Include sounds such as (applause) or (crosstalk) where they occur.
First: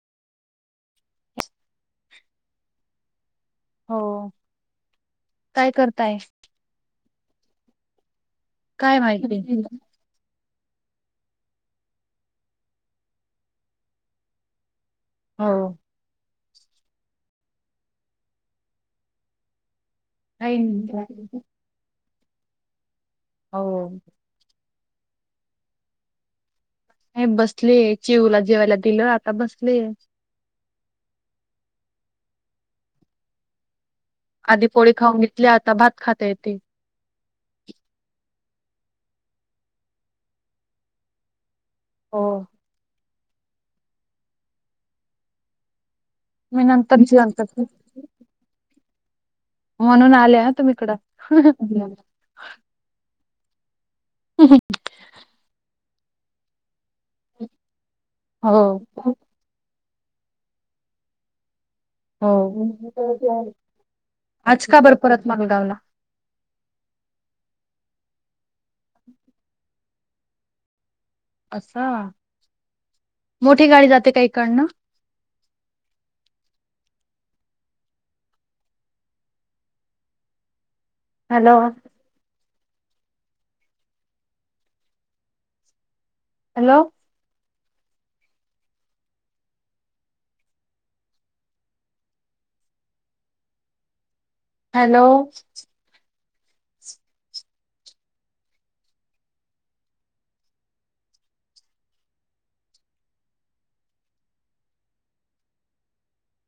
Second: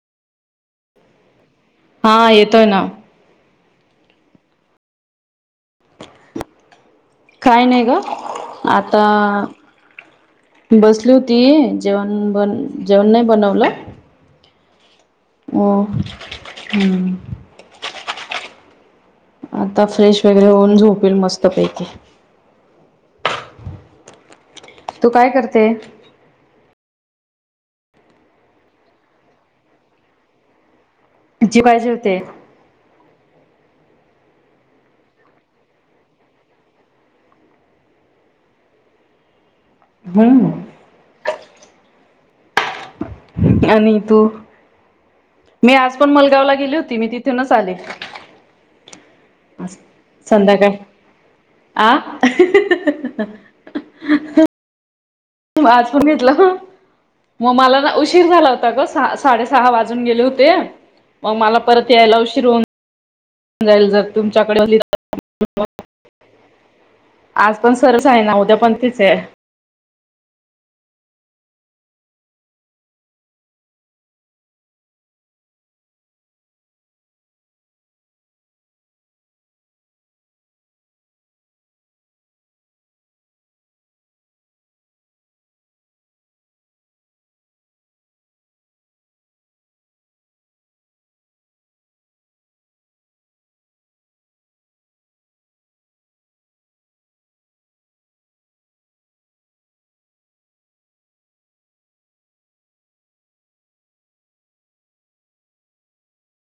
हा येतोय ना. हो काय करताय? काय नाही ग काय आता (unintelligible) बसली होती जेवण बन जेवण नाही बनवलं हो हम्म. आता आता फ्रेश वगैरे काही होऊन झोपल नाही मस्त पैकी हो. तू काय करते? हे बसले चिऊला जेवायला दिलं आता बसलेय जेवायची होते आधी पोळी खाऊन घेतली आता भात खाते आहे ती. हम्म. हो. आणि तू? मी आज पण मलगावला गेली होती नंतर मी जेवण तिथूनच करते आले म्हणून आले हा तुम्ही संध्याकाळ इकडं आ ह आज पण घेतलं. मग मला ना उशीर झाला हो होता ग साडेसहा वाजता थून गेले होते मग मला परत यायला उशीर होऊ हो जाईल जर आज तुमच्याकडे का बरं परत मालगावला (unintelligible) आज पण सरस आहे ना उद्या पण तीच आहे अस मोठी गाडी जाते काहीकडन. (inaudible) हॅलो! हॅलो! हॅलो!